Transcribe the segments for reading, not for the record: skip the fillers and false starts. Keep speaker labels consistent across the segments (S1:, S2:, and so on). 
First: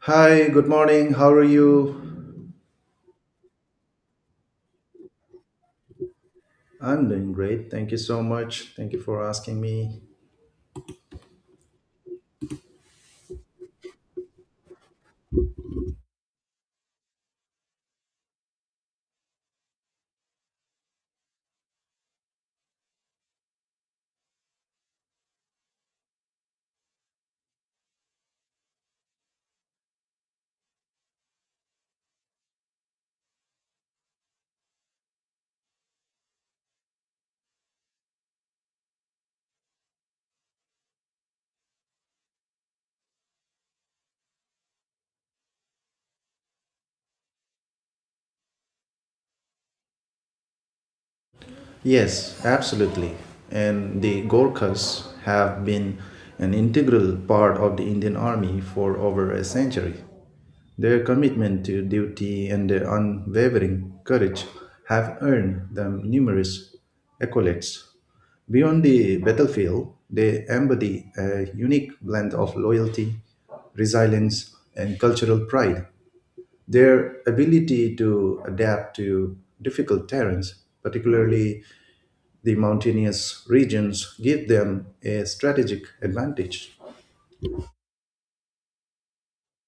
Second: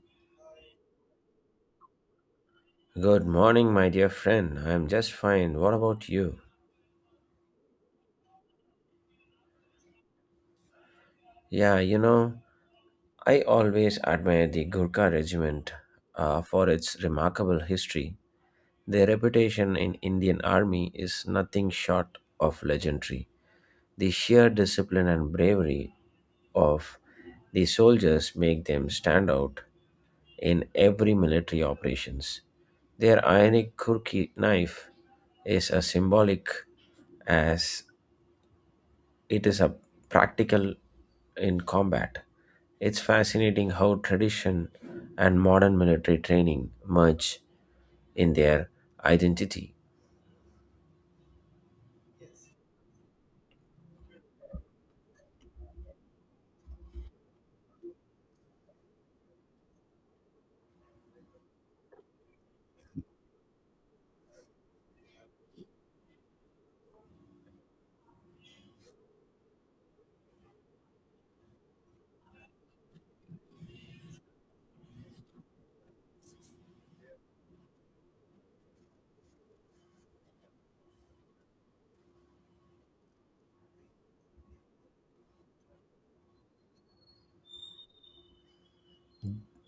S1: Hi, good morning. How are you?
S2: Good morning, my dear friend. I'm just fine. What about you?
S1: I'm doing great. Thank you so much. Thank you for asking me.
S2: Yeah, you know, I always admire the Gurkha regiment for its remarkable history. Their reputation in Indian army is nothing short of legendary. The sheer discipline and bravery of the soldiers make them stand out in every military operations. Their ionic Gurkha knife is as symbolic as it is a practical in combat. It's fascinating how tradition and modern military training merge in their identity.
S1: Yes, absolutely. And the Gorkhas have been an integral part of the Indian Army for over a century. Their commitment to duty and their unwavering courage have earned them numerous accolades. Beyond the battlefield, they embody a unique blend of loyalty, resilience, and cultural pride. Their ability to adapt to difficult terrains, particularly the mountainous regions, give them a strategic advantage.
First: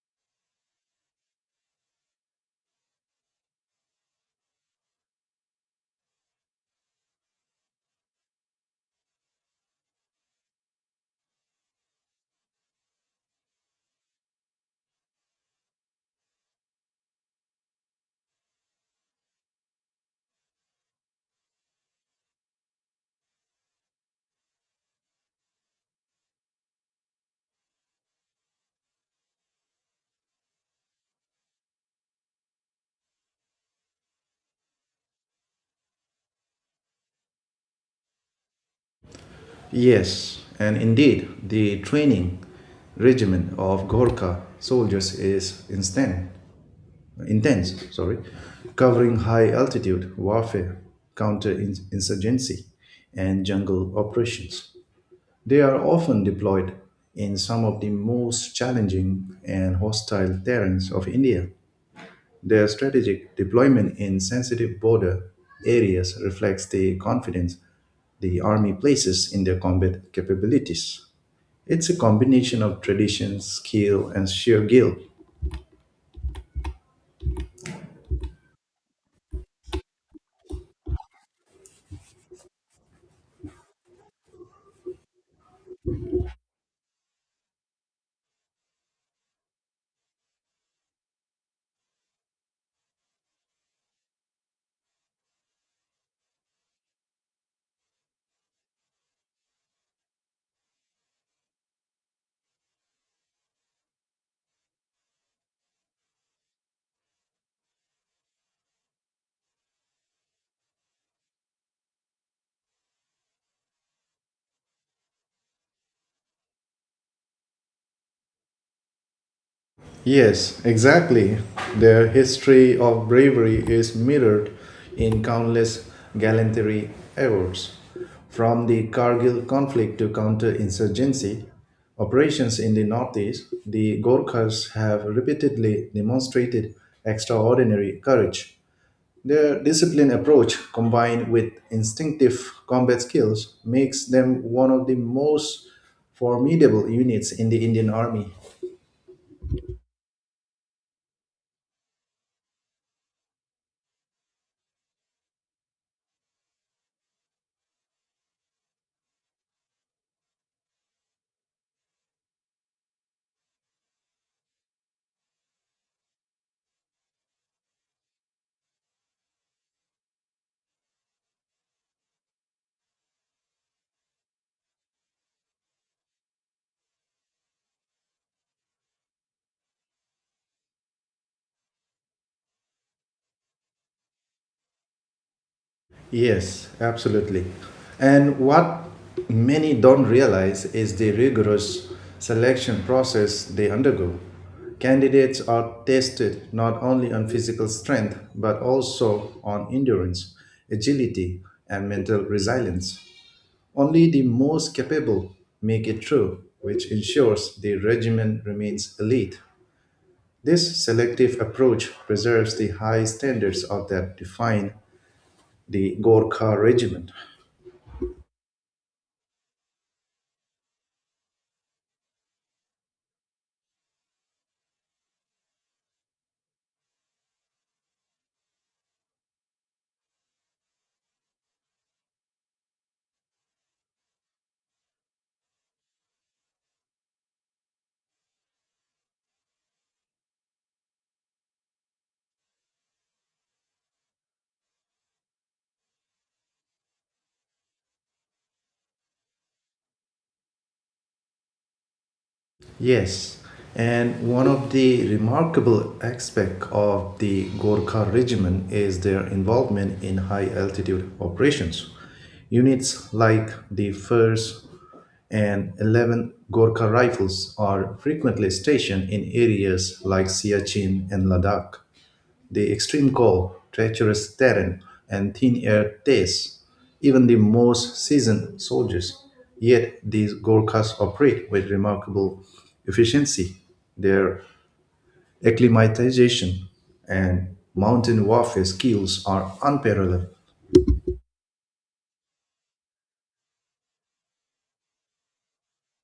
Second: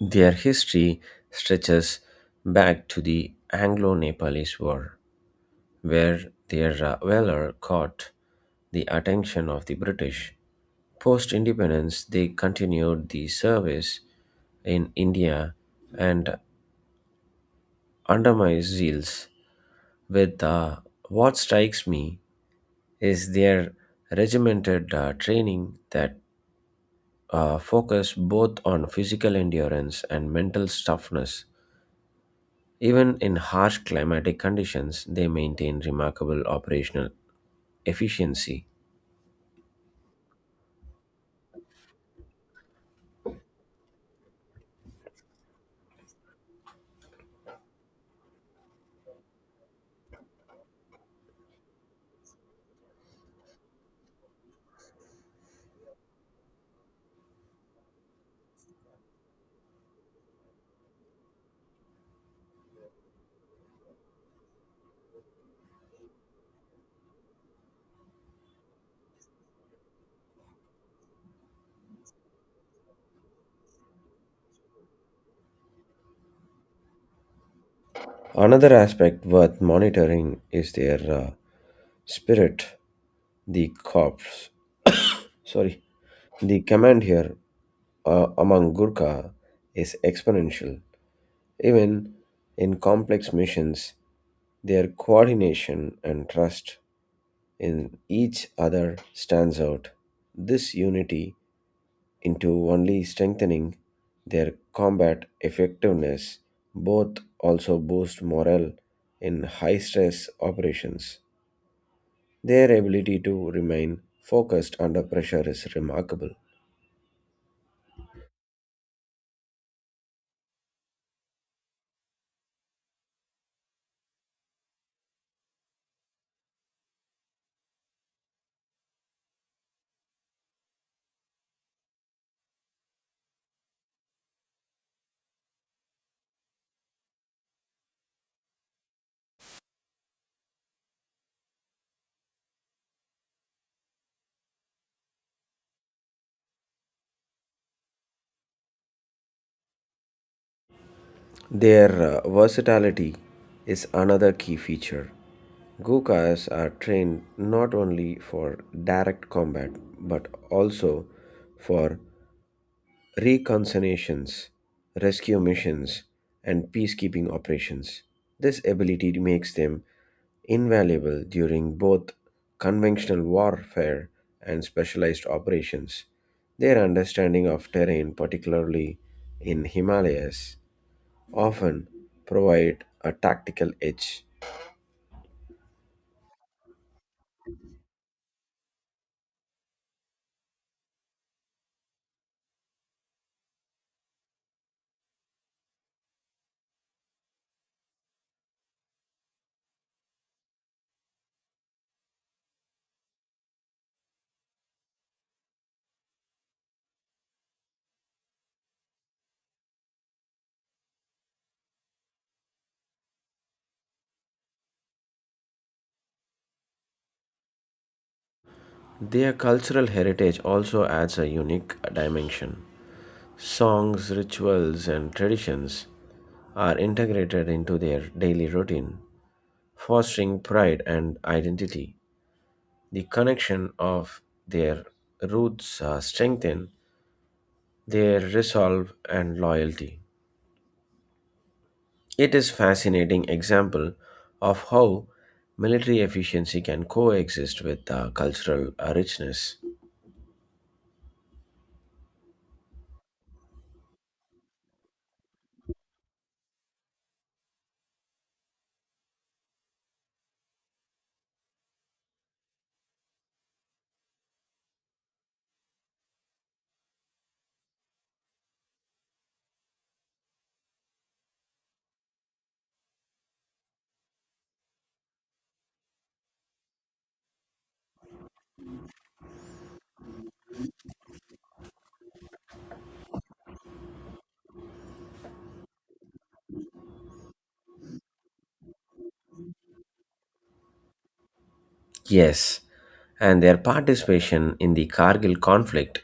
S2: Their history stretches back to the Anglo Nepalese War, where their valor caught the attention of the British. Post independence, they continued the service in India and under my zeals with what strikes me is their regimented training that focus both on physical endurance and mental toughness. Even in harsh climatic conditions, they maintain remarkable operational efficiency.
S1: Yes, and indeed, the training regimen of Gorkha soldiers is instant, intense, sorry, covering high altitude warfare, counter insurgency, and jungle operations. They are often deployed in some of the most challenging and hostile terrains of India. Their strategic deployment in sensitive border areas reflects the confidence the army places in their combat capabilities. It's a combination of tradition, skill, and sheer guilt.
S2: Another aspect worth monitoring is their spirit, the corps. Sorry, the command here among Gurkha is exponential. Even in complex missions, their coordination and trust in each other stands out. This unity into only strengthening their combat effectiveness, both also boost morale in high stress operations. Their ability to remain focused under pressure is remarkable.
S1: Yes, exactly. Their history of bravery is mirrored in countless gallantry efforts, from the Kargil conflict to counterinsurgency operations in the Northeast. The Gorkhas have repeatedly demonstrated extraordinary courage. Their disciplined approach, combined with instinctive combat skills, makes them one of the most formidable units in the Indian Army.
S2: Their versatility is another key feature. Gurkhas are trained not only for direct combat but also for reconnaissance, rescue missions, and peacekeeping operations. This ability makes them invaluable during both conventional warfare and specialized operations. Their understanding of terrain, particularly in Himalayas, often provide a tactical edge.
S1: Yes, absolutely. And what many don't realize is the rigorous selection process they undergo. Candidates are tested not only on physical strength, but also on endurance, agility, and mental resilience. Only the most capable make it through, which ensures the regiment remains elite. This selective approach preserves the high standards of that define the Gorkha regiment.
S2: Their cultural heritage also adds a unique dimension. Songs, rituals, and traditions are integrated into their daily routine, fostering pride and identity. The connection of their roots strengthen their resolve and loyalty. It is fascinating example of how military efficiency can coexist with cultural richness.
S1: Yes, and one of the remarkable aspects of the Gorkha regiment is their involvement in high altitude operations. Units like the 1st and 11th Gorkha Rifles are frequently stationed in areas like Siachen and Ladakh. The extreme cold, treacherous terrain, and thin air taste even the most seasoned soldiers. Yet these Gorkhas operate with remarkable efficiency. Their acclimatization and mountain warfare skills are unparalleled.
S2: Yes, and their participation in the Kargil conflict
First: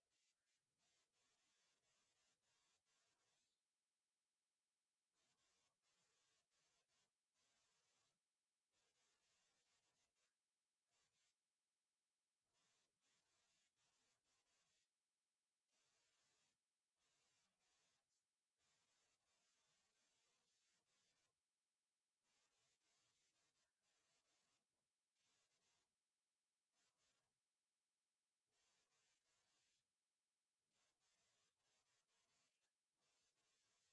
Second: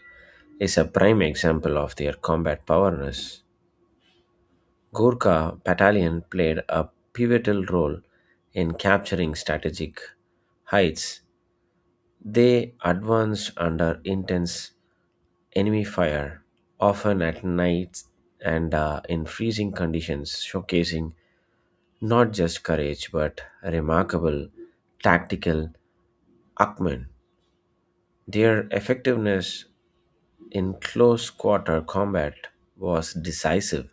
S2: is a prime example of their combat powerness. Gurkha battalion played a pivotal role in capturing strategic heights. They advanced under intense enemy fire, often at night and in freezing conditions, showcasing not just courage but remarkable tactical acumen. Their effectiveness in close quarter combat was decisive,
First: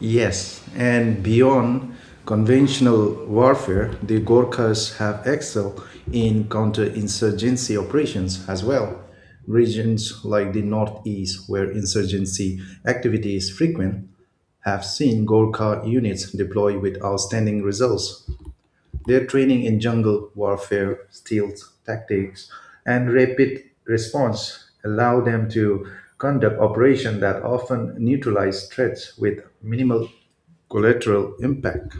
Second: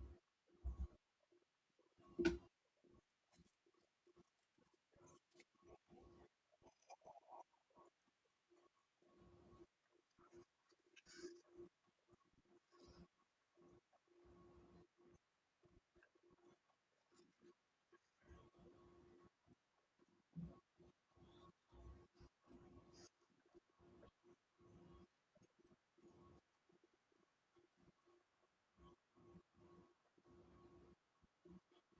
S1: Yes, and beyond conventional warfare, the Gorkhas have excelled in counterinsurgency operations as well. Regions like the Northeast, where insurgency activity is frequent, have seen Gorkha units deploy with outstanding results. Their training in jungle warfare, stealth tactics, and rapid response allow them to conduct operations that often neutralize threats with minimal collateral impact.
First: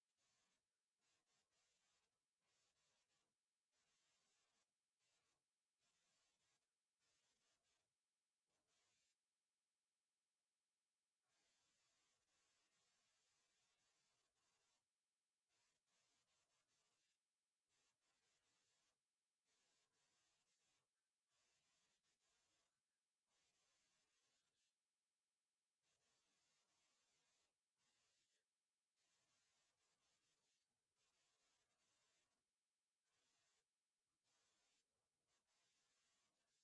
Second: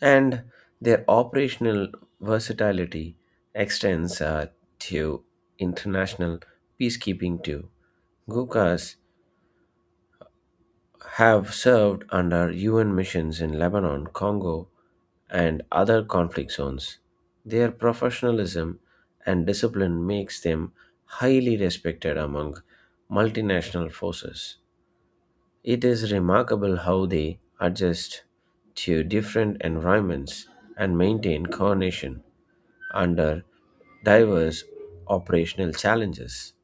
S2: and their operational versatility extends to international peacekeeping too. Gurkhas have served under UN missions in Lebanon, Congo, and other conflict zones. Their professionalism and discipline makes them highly respected among multinational forces. It is remarkable how they adjust to different environments and maintain coordination under diverse operational challenges.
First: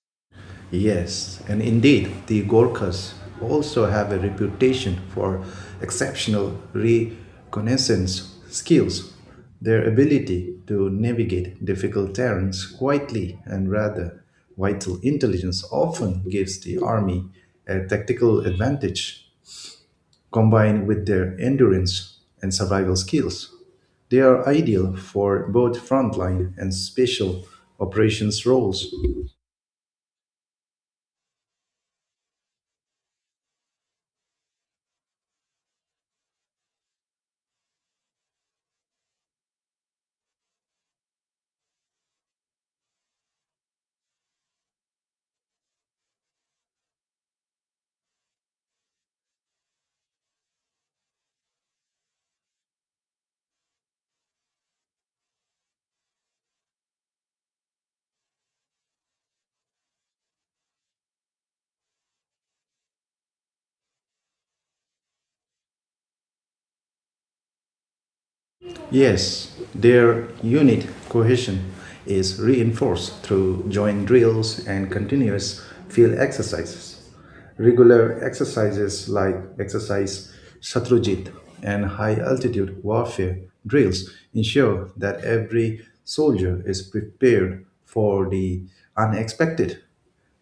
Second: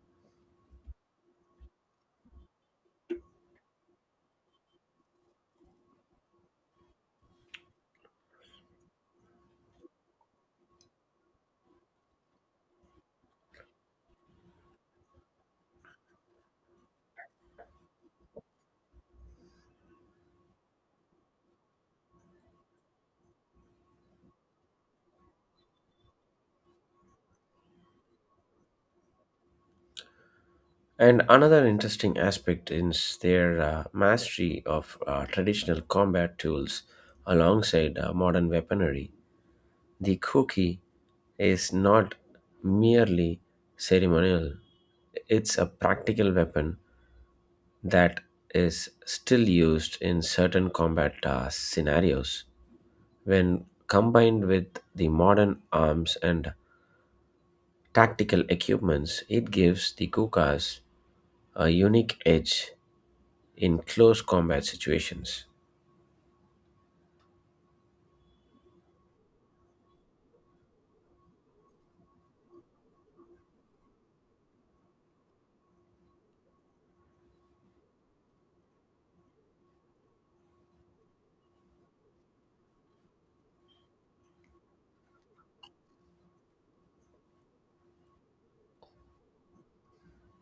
S1: Yes, and indeed, the Gorkhas also have a reputation for exceptional reconnaissance skills. Their ability to navigate difficult terrains quietly and rather vital intelligence often gives the army a tactical advantage combined with their endurance and survival skills. They are ideal for both frontline and special operations roles.
S2: And another interesting aspect is their mastery of traditional combat tools alongside modern weaponry. The cookie is not merely ceremonial, it's a practical weapon that is still used in certain combat task scenarios. When combined with the modern arms and tactical equipments, it gives the Kukas a unique edge in close combat situations.
S1: Yes, their unit cohesion is reinforced through joint drills and continuous field exercises. Regular exercises like exercise Shatrujit and high altitude warfare drills ensure that every soldier is prepared for the unexpected.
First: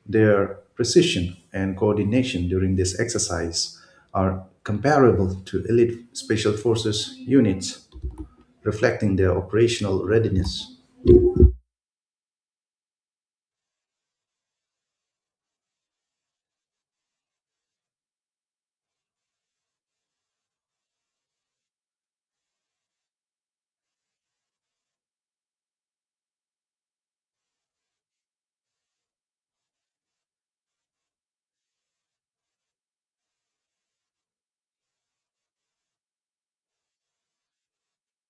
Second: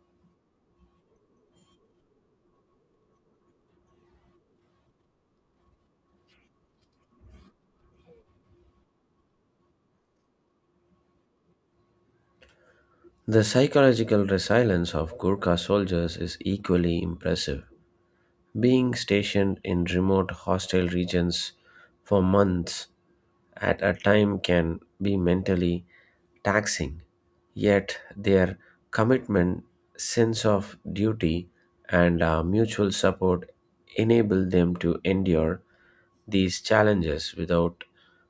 S1: Their precision and coordination during this exercise are comparable to elite special forces units reflecting their operational readiness.
S2: The psychological resilience of Gurkha soldiers is equally impressive. Being stationed in remote, hostile regions for months at a time can be mentally taxing, yet, their commitment, sense of duty, and mutual support enable them to endure these challenges without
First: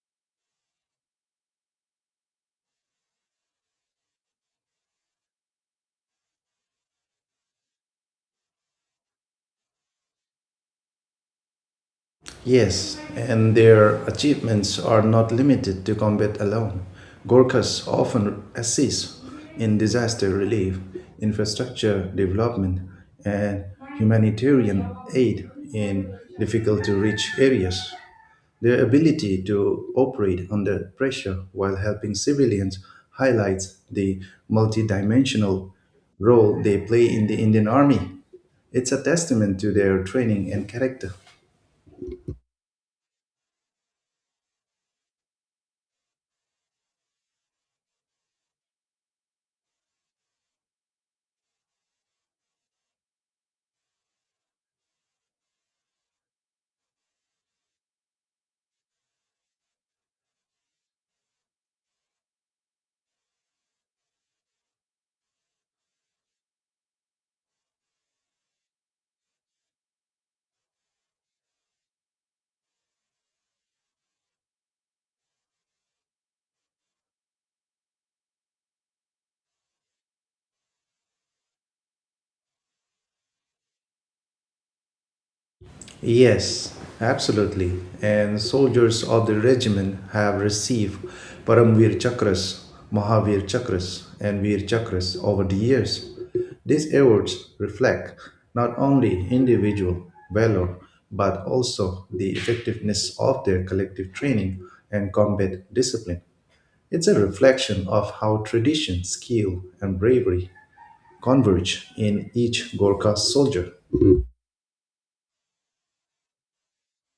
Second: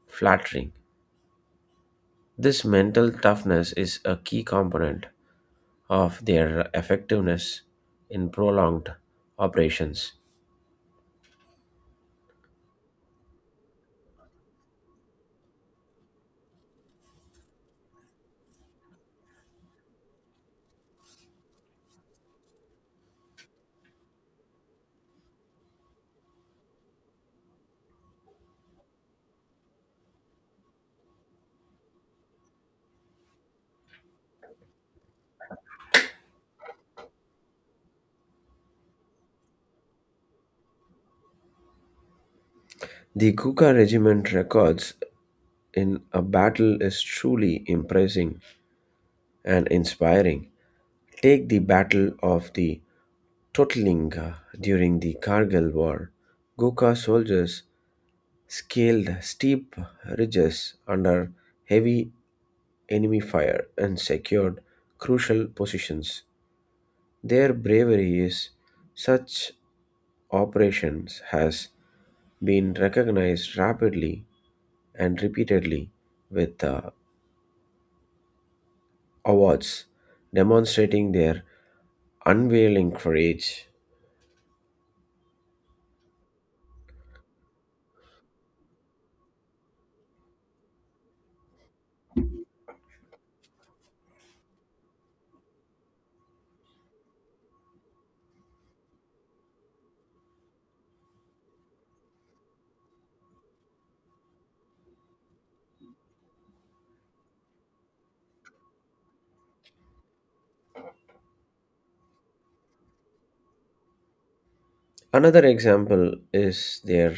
S2: flattering. This mental toughness is a key component of their effectiveness in prolonged operations.
S1: Yes, and their achievements are not limited to combat alone. Gorkhas often assist in disaster relief, infrastructure development, and humanitarian aid in difficult to reach areas. Their ability to operate under pressure while helping civilians highlights the multidimensional role they play in the Indian Army. It's a testament to their training and character.
S2: The Gukha regiment records in a battle is truly impressive and inspiring. Take the Battle of the Totlinga during the Kargil War. Gukha soldiers scaled steep ridges under heavy enemy fire and secured crucial positions. Their bravery is such operations has been recognized rapidly and repeatedly with awards, demonstrating their unveiling courage.
S1: Yes, absolutely. And soldiers of the regiment have received Paramvir Chakras, Mahavir Chakras, and Vir Chakras over the years. These awards reflect not only individual valor but also the effectiveness of their collective training and combat discipline. It's a reflection of how tradition, skill, and bravery converge in each Gorkha soldier.
S2: Another example is their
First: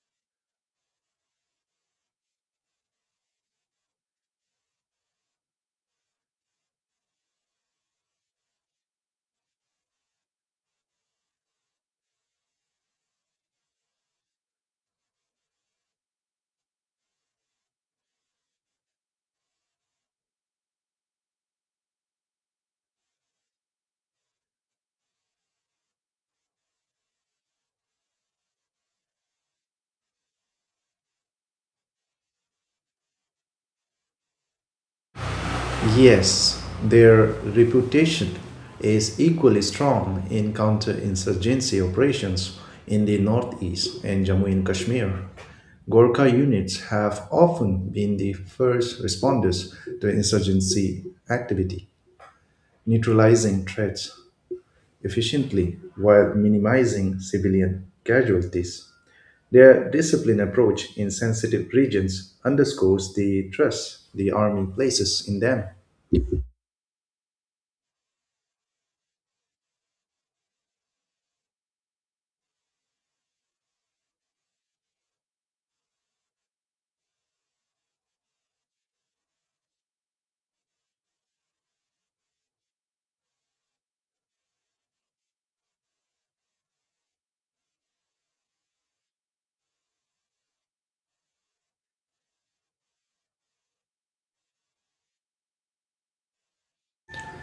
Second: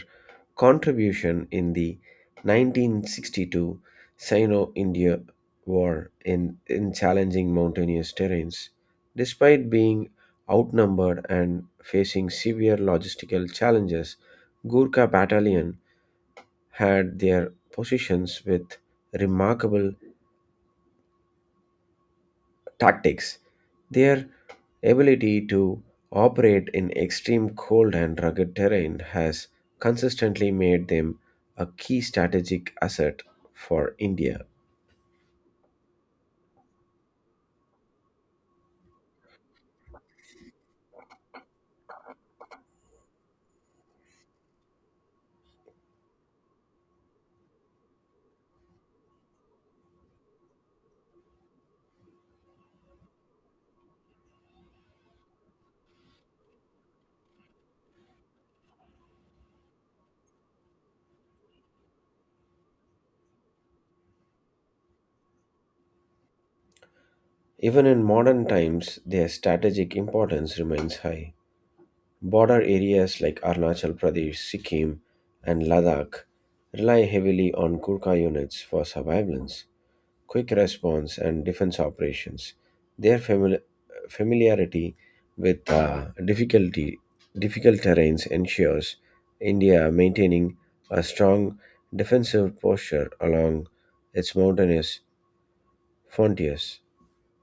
S2: contribution in the 1962 Sino India War in challenging mountainous terrains. Despite being outnumbered and facing severe logistical challenges, Gurkha Battalion had their positions with remarkable tactics. Their ability to operate in extreme cold and rugged terrain has consistently made them a key strategic asset for India.
S1: Yes, their reputation is equally strong in counterinsurgency operations in the Northeast and Jammu and Kashmir. Gorkha units have often been the first responders to insurgency activity, neutralizing threats efficiently while minimizing civilian casualties. Their disciplined approach in sensitive regions underscores the trust the army places in them.
S2: Even in modern times, their strategic importance remains high. Border areas like Arunachal Pradesh, Sikkim, and Ladakh rely heavily on Gurkha units for surveillance quick response, and defense operations. Their familiarity with difficult terrains ensures India maintaining a strong defensive posture along its mountainous frontiers.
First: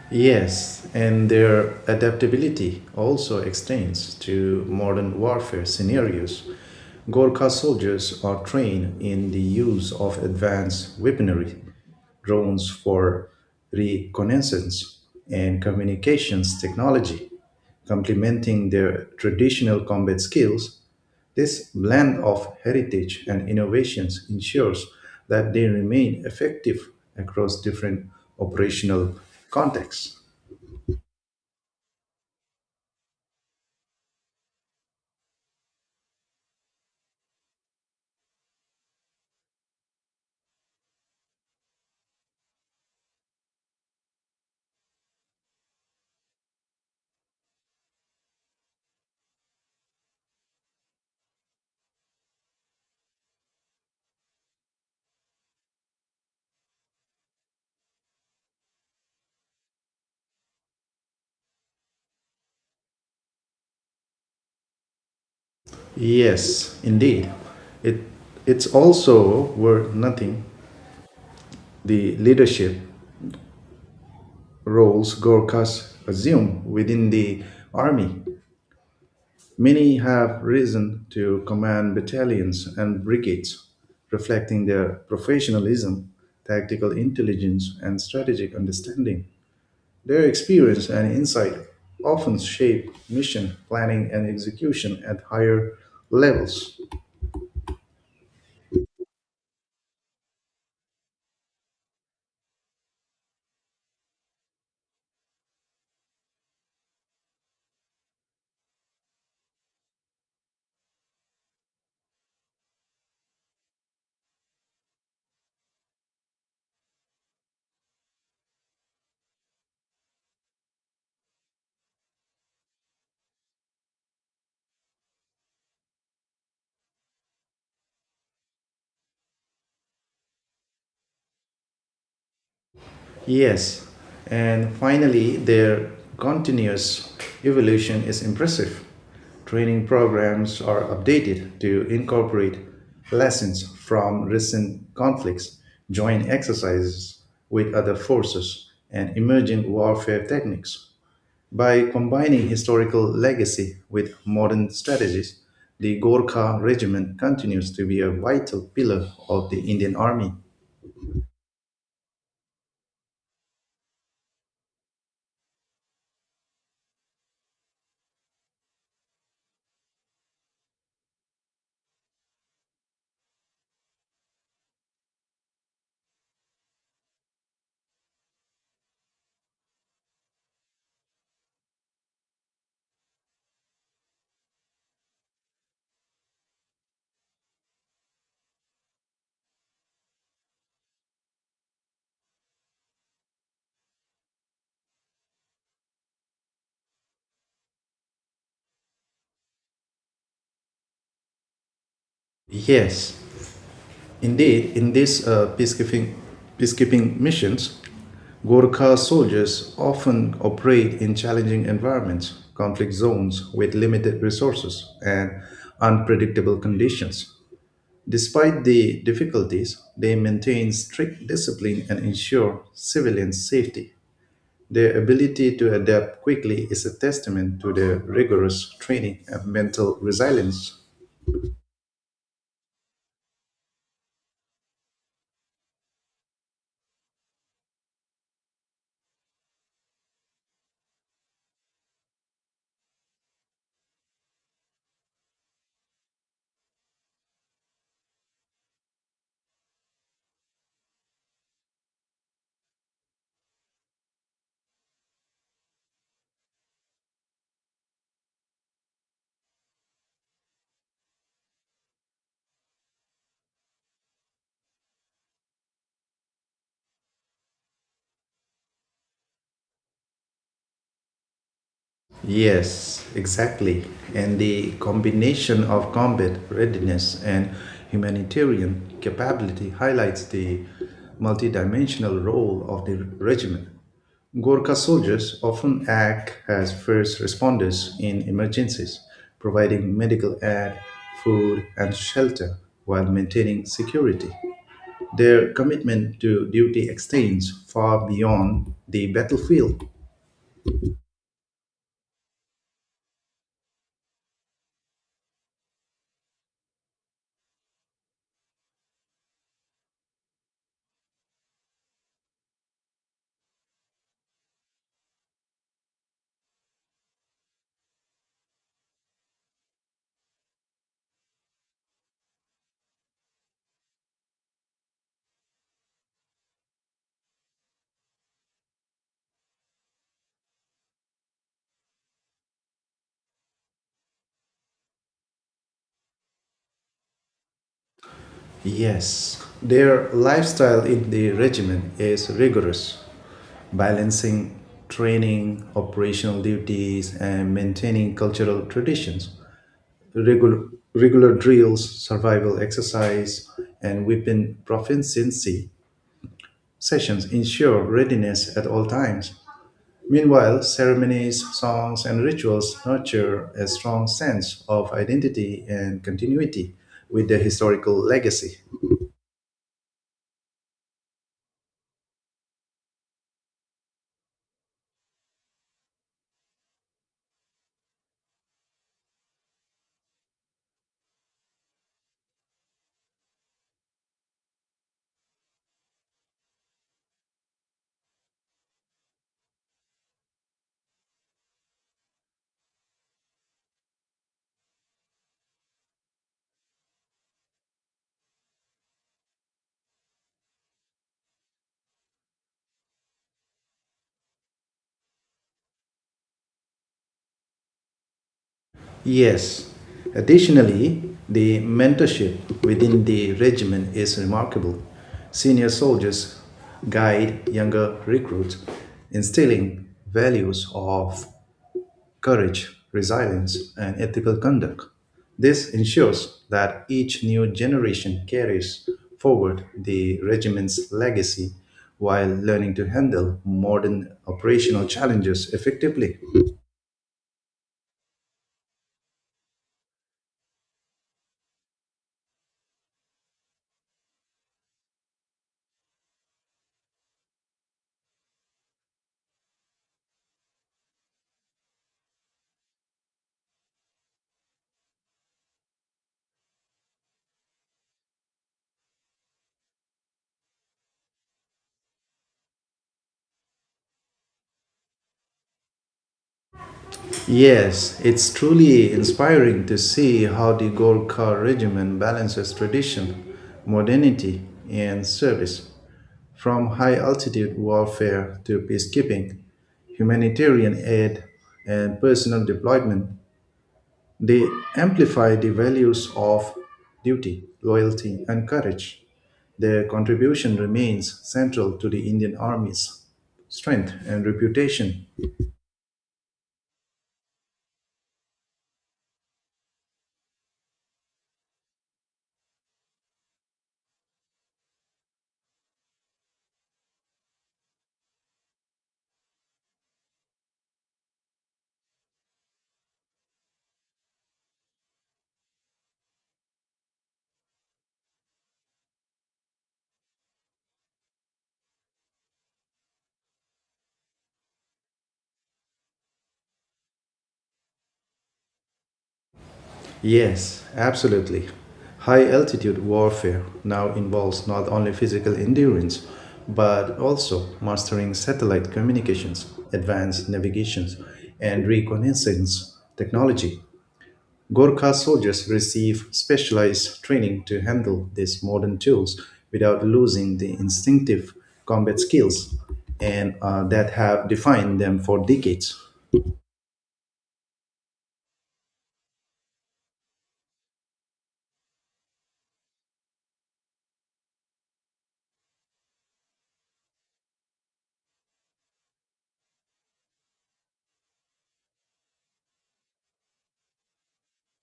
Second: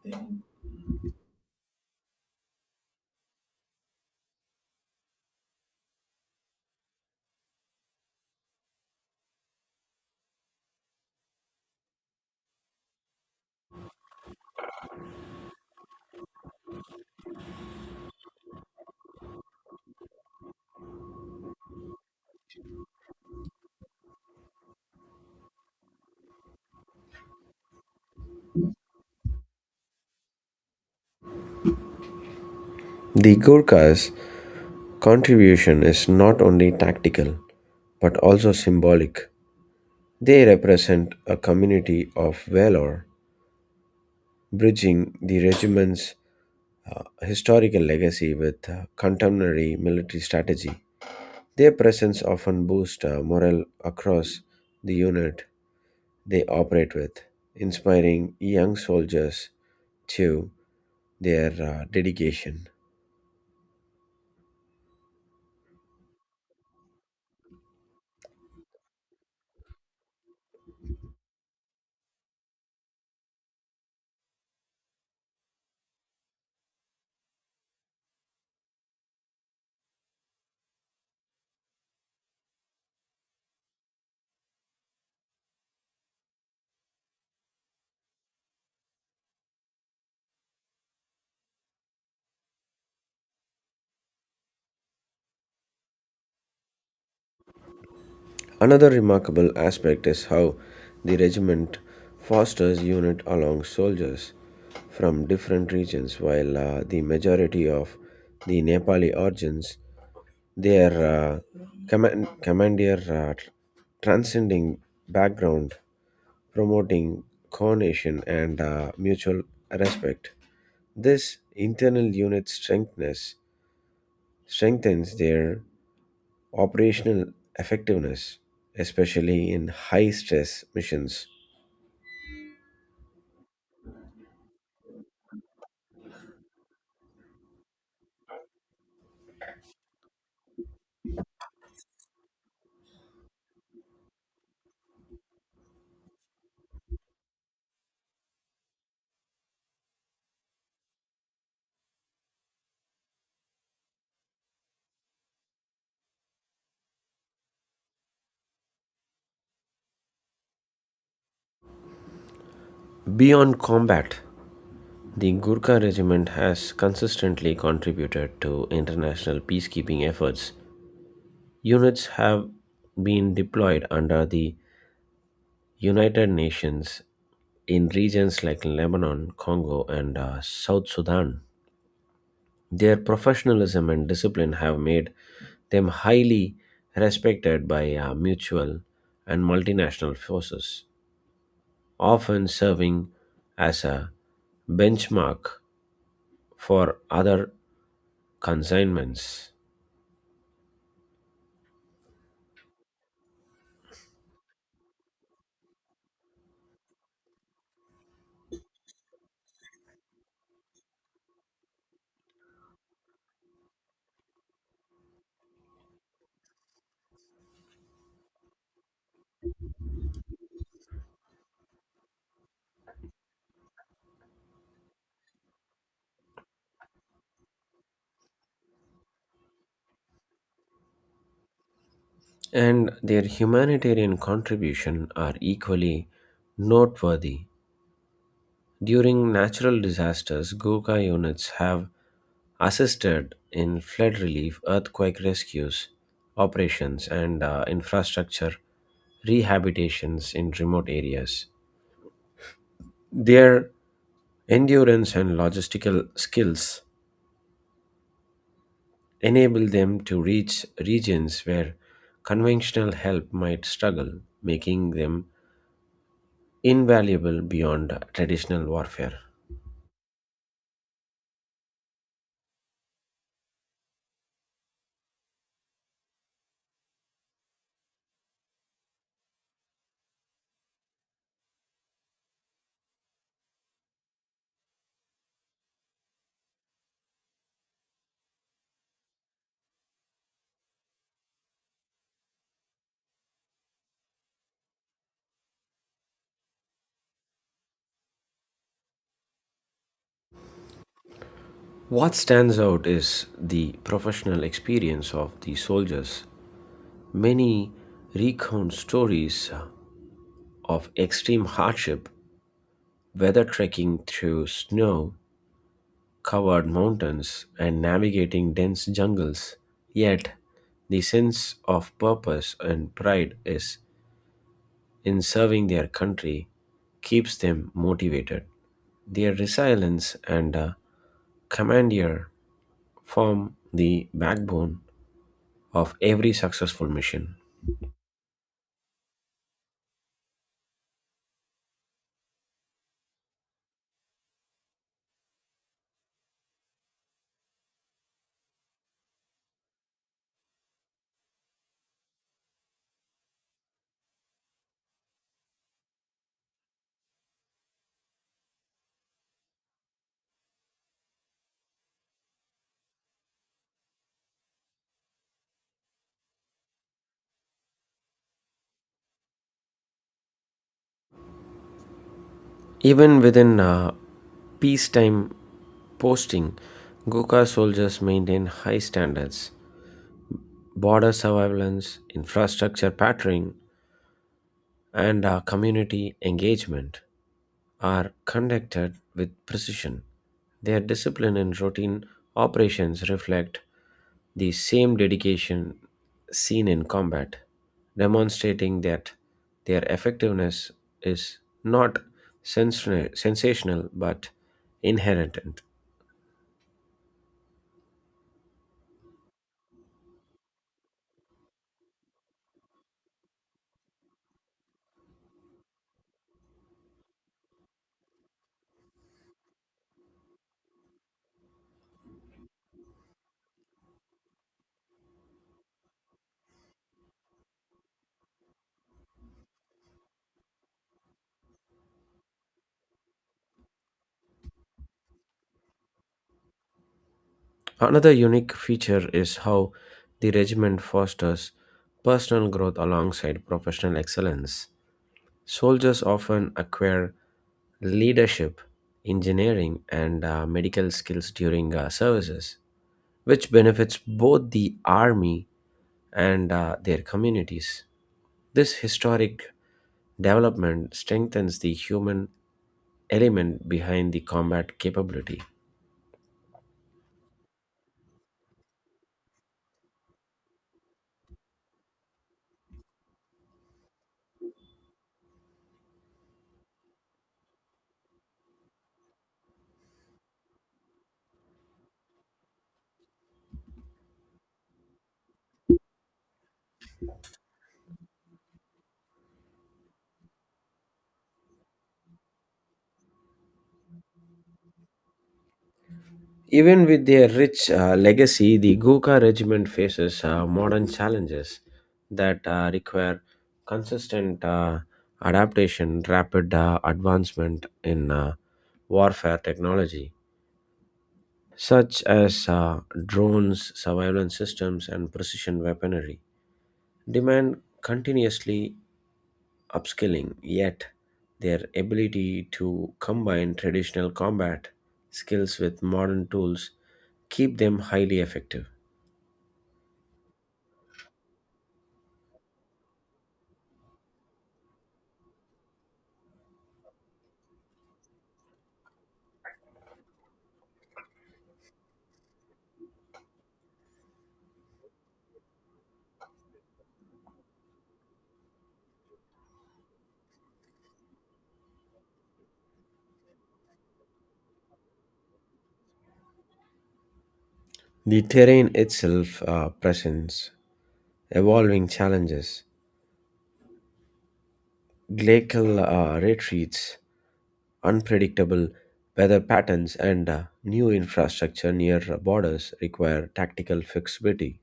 S1: Yes, and their adaptability also extends to modern warfare scenarios. Gorkha soldiers are trained in the use of advanced weaponry, drones for reconnaissance, and communications technology. Complementing their traditional combat skills, this blend of heritage and innovations ensures that they remain effective across different operational contexts.
S2: The Gurkhas' contribution is not only tactical but also symbolic. They represent a community of valor bridging the regiment's historical legacy with contemporary military strategy. Their presence often boosts morale across the unit they operate with, inspiring young soldiers to their dedication.
S1: Yes, indeed. It it's also worth noting the leadership roles Gorkhas assume within the army. Many have risen to command battalions and brigades, reflecting their professionalism, tactical intelligence, and strategic understanding. Their experience and insight often shape mission planning and execution at higher levels.
S2: Another remarkable aspect is how the regiment fosters unit along soldiers from different regions while the majority of the Nepali origins their uh, commandeer transcending background, promoting coordination and mutual respect. This internal unit strengthness strengthens their operational effectiveness, especially in high stress missions.
S1: Yes, and finally, their continuous evolution is impressive. Training programs are updated to incorporate lessons from recent conflicts, joint exercises with other forces, and emerging warfare techniques. By combining historical legacy with modern strategies, the Gorkha regiment continues to be a vital pillar of the Indian Army.
S2: Beyond combat, the Gurkha Regiment has consistently contributed to international peacekeeping efforts. Units have been deployed under the United Nations in regions like Lebanon, Congo, and South Sudan. Their professionalism and discipline have made them highly respected by mutual and multinational forces, often serving as a benchmark for other consignments.
S1: Yes, indeed, in these peacekeeping missions, Gorkha soldiers often operate in challenging environments, conflict zones with limited resources, and unpredictable conditions. Despite the difficulties, they maintain strict discipline and ensure civilian safety. Their ability to adapt quickly is a testament to their rigorous training and mental resilience.
S2: And their humanitarian contribution are equally noteworthy. During natural disasters, Gurkha units have assisted in flood relief, earthquake rescues operations, and infrastructure rehabilitations in remote areas. Their endurance and logistical skills enable them to reach regions where conventional help might struggle, making them invaluable beyond traditional warfare.
S1: Yes, exactly. And the combination of combat readiness and humanitarian capability highlights the multidimensional role of the regiment. Gorkha soldiers often act as first responders in emergencies, providing medical aid, food, and shelter while maintaining security. Their commitment to duty extends far beyond the battlefield.
S2: What stands out is the professional experience of the soldiers. Many recount stories of extreme hardship, whether trekking through snow covered mountains and navigating dense jungles. Yet, the sense of purpose and pride is in serving their country keeps them motivated. Their resilience and commandeer form the backbone of every successful mission.
S1: Yes, their lifestyle in the regiment is rigorous, balancing training, operational duties, and maintaining cultural traditions. Regular, regular drills, survival exercise, and weapon proficiency sessions ensure readiness at all times. Meanwhile, ceremonies, songs, and rituals nurture a strong sense of identity and continuity with their historical legacy.
S2: Even within peacetime posting, Gurkha soldiers maintain high standards, border surveillance, infrastructure patterning, and community engagement are conducted with precision. Their discipline and routine operations reflect the same dedication seen in combat, demonstrating that their effectiveness is not sensational but inherent.
S1: Yes. Additionally, the mentorship within the regiment is remarkable. Senior soldiers guide younger recruits, instilling values of courage, resilience, and ethical conduct. This ensures that each new generation carries forward the regiment's legacy while learning to handle modern operational challenges effectively.
S2: Another unique feature is how the regiment fosters personal growth alongside professional excellence. Soldiers often acquire leadership, engineering, and medical skills during services, which benefits both the army and their communities. This historic development strengthens the human element behind the combat capability.
S1: Yes, it's truly inspiring to see how the Golkar regiment balances tradition, modernity, and service. From high altitude warfare to peacekeeping, humanitarian aid, and personal deployment, they amplify the values of duty, loyalty, and courage. Their contribution remains central to the Indian Army's strength and reputation.
S2: Even with their rich legacy, the Gurkha regiment faces modern challenges that require consistent adaptation, rapid advancement in warfare technology, such as drones, surveillance systems, and precision weaponry, demand continuously upskilling, yet their ability to combine traditional combat skills with modern tools keep them highly effective.
S1: Yes, absolutely. High altitude warfare now involves not only physical endurance, but also mastering satellite communications, advanced navigations, and reconnaissance technology. Gorkha soldiers receive specialized training to handle these modern tools without losing the instinctive combat skills and that have defined them for decades.
S2: The terrain itself presents evolving challenges, glacial retreats, unpredictable weather patterns, and new infrastructure near borders require tactical flexibility.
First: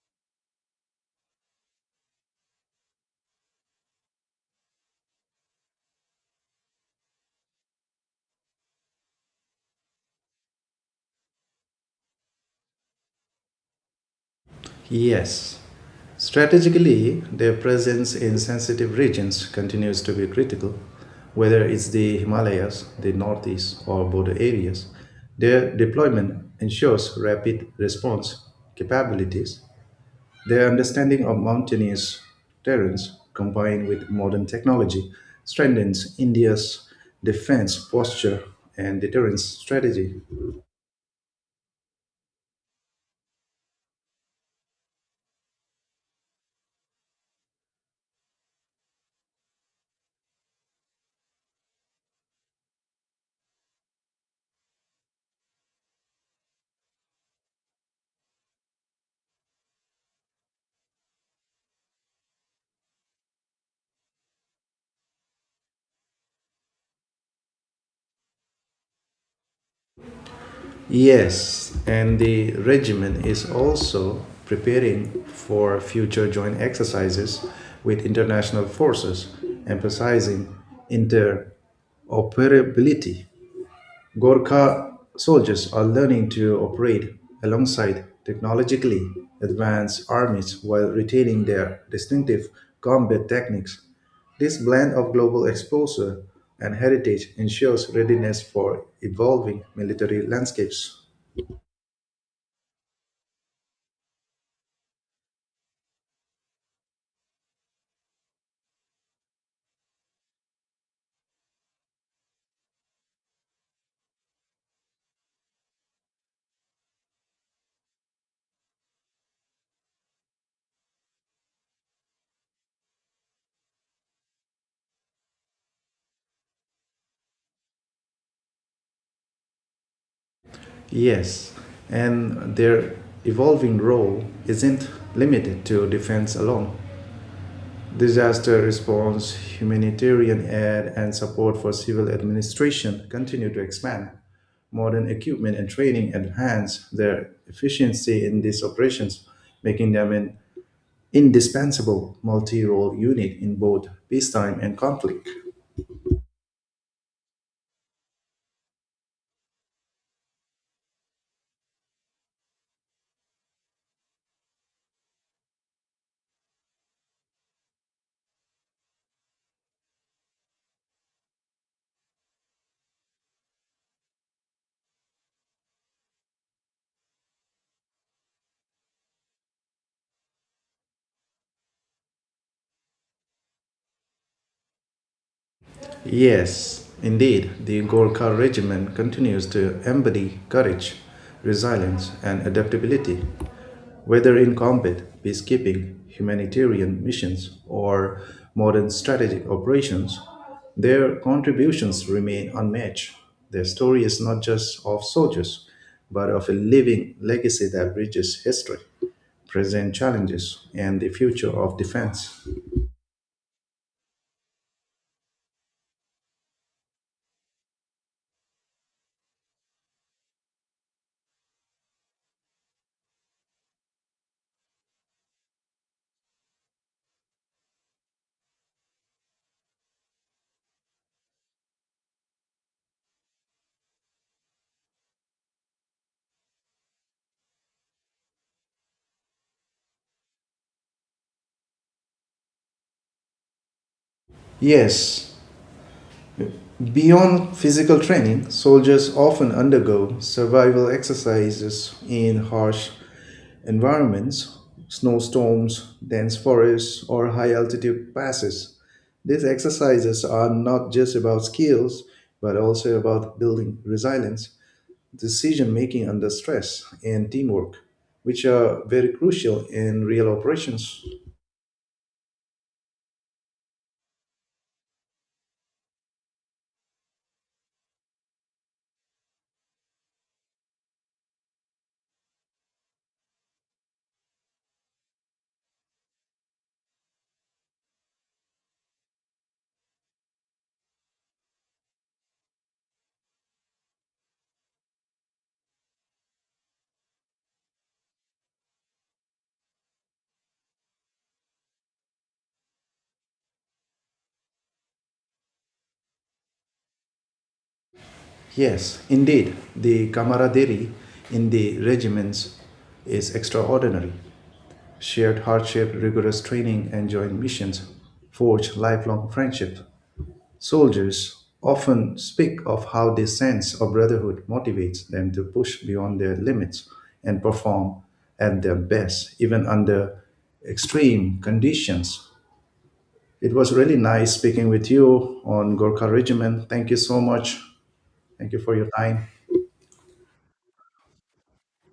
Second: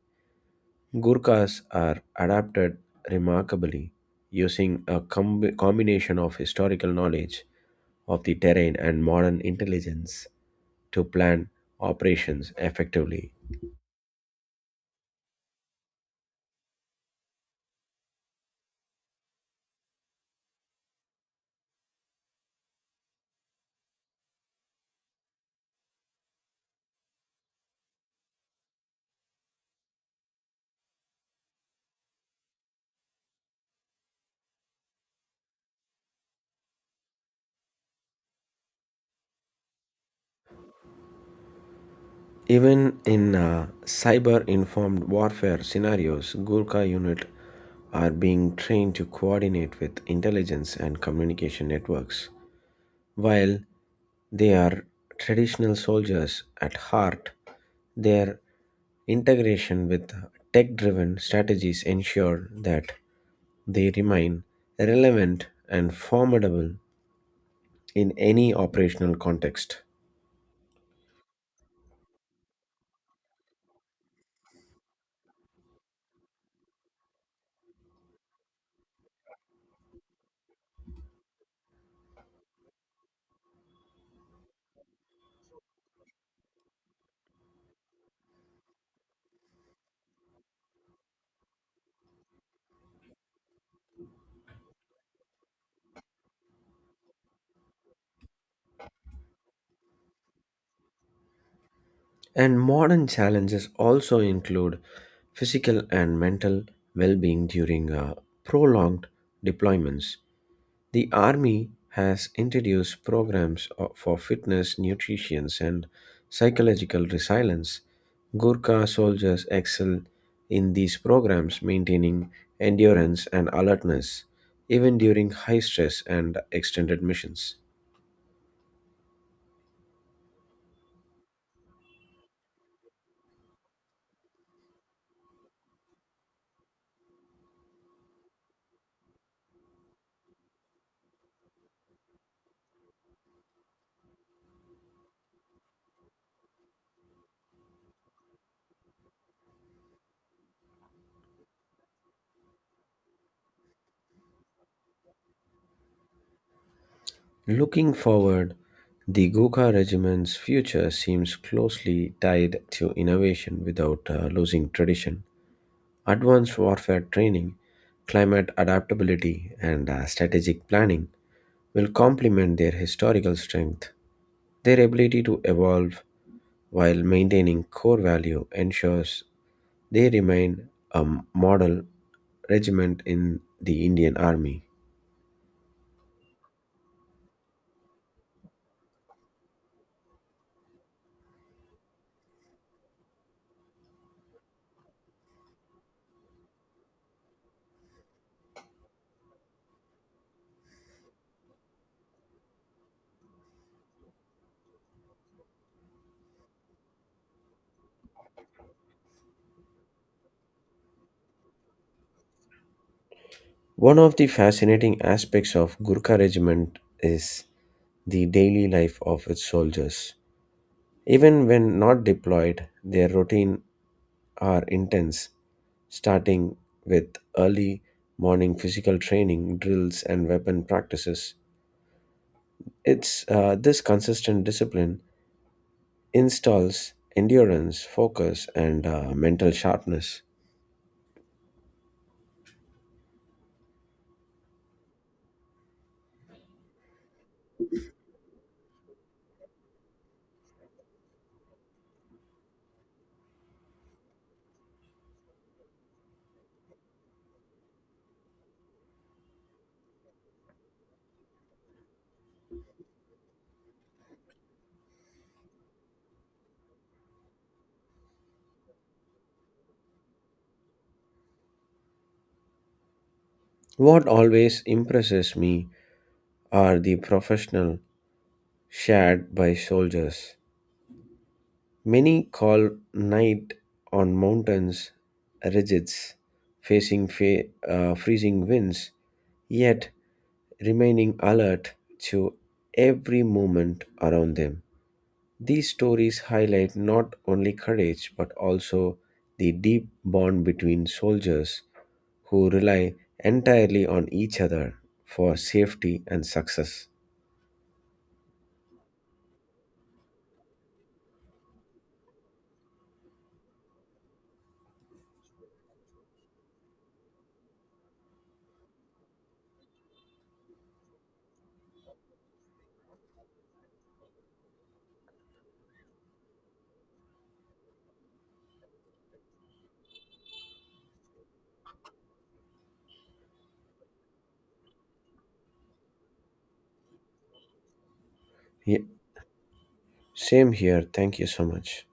S2: Gurkhas are adapted remarkably using a combination of historical knowledge of the terrain and modern intelligence to plan operations effectively.
S1: Yes. Strategically, their presence in sensitive regions continues to be critical, whether it's the Himalayas, the Northeast, or border areas. Their deployment ensures rapid response capabilities. Their understanding of mountainous terrains, combined with modern technology, strengthens India's defense posture and deterrence strategy.
S2: Even in cyber informed warfare scenarios, Gurkha unit are being trained to coordinate with intelligence and communication networks. While they are traditional soldiers at heart, their integration with tech driven strategies ensure that they remain relevant and formidable in any operational context.
S1: Yes, and the regiment is also preparing for future joint exercises with international forces, emphasizing interoperability. Gorkha soldiers are learning to operate alongside technologically advanced armies while retaining their distinctive combat techniques. This blend of global exposure and heritage ensures readiness for evolving military landscapes.
S2: And modern challenges also include physical and mental well being during prolonged deployments. The Army has introduced programs for fitness, nutrition, and psychological resilience. Gurkha soldiers excel in these programs, maintaining endurance and alertness, even during high stress and extended missions.
S1: Yes, and their evolving role isn't limited to defense alone. Disaster response, humanitarian aid, and support for civil administration continue to expand. Modern equipment and training enhance their efficiency in these operations, making them an indispensable multi role unit in both peacetime and conflict.
S2: Looking forward, the Gurkha regiment's future seems closely tied to innovation without losing tradition, advanced warfare training, climate adaptability, and strategic planning will complement their historical strength. Their ability to evolve while maintaining core value ensures they remain a model regiment in the Indian Army.
S1: Yes, indeed, the Golkar Regiment continues to embody courage, resilience, and adaptability, whether in combat, peacekeeping, humanitarian missions, or modern strategic operations. Their contributions remain unmatched. Their story is not just of soldiers, but of a living legacy that bridges history, present challenges, and the future of defense.
S2: One of the fascinating aspects of Gurkha regiment is the daily life of its soldiers. Even when not deployed, their routine are intense, starting with early morning physical training, drills, and weapon practices. It's this consistent discipline installs endurance, focus, and mental sharpness.
S1: Yes, beyond physical training, soldiers often undergo survival exercises in harsh environments, snowstorms, dense forests, or high altitude passes. These exercises are not just about skills, but also about building resilience, decision making under stress, and teamwork, which are very crucial in real operations.
S2: What always impresses me are the professional shared by soldiers. Many call night on mountains ridges, facing freezing winds, yet remaining alert to every movement around them. These stories highlight not only courage but also the deep bond between soldiers who rely entirely on each other for safety and success.
S1: Yes, indeed, the camaraderie in the regiments is extraordinary. Shared hardship, rigorous training, and joint missions forge lifelong friendship. Soldiers often speak of how this sense of brotherhood motivates them to push beyond their limits and perform at their best, even under extreme conditions. It was really nice speaking with you on Gorkha Regiment. Thank you so much. Thank you for
S2: Ye-
S1: your time.
S2: Same here. Thank you so much.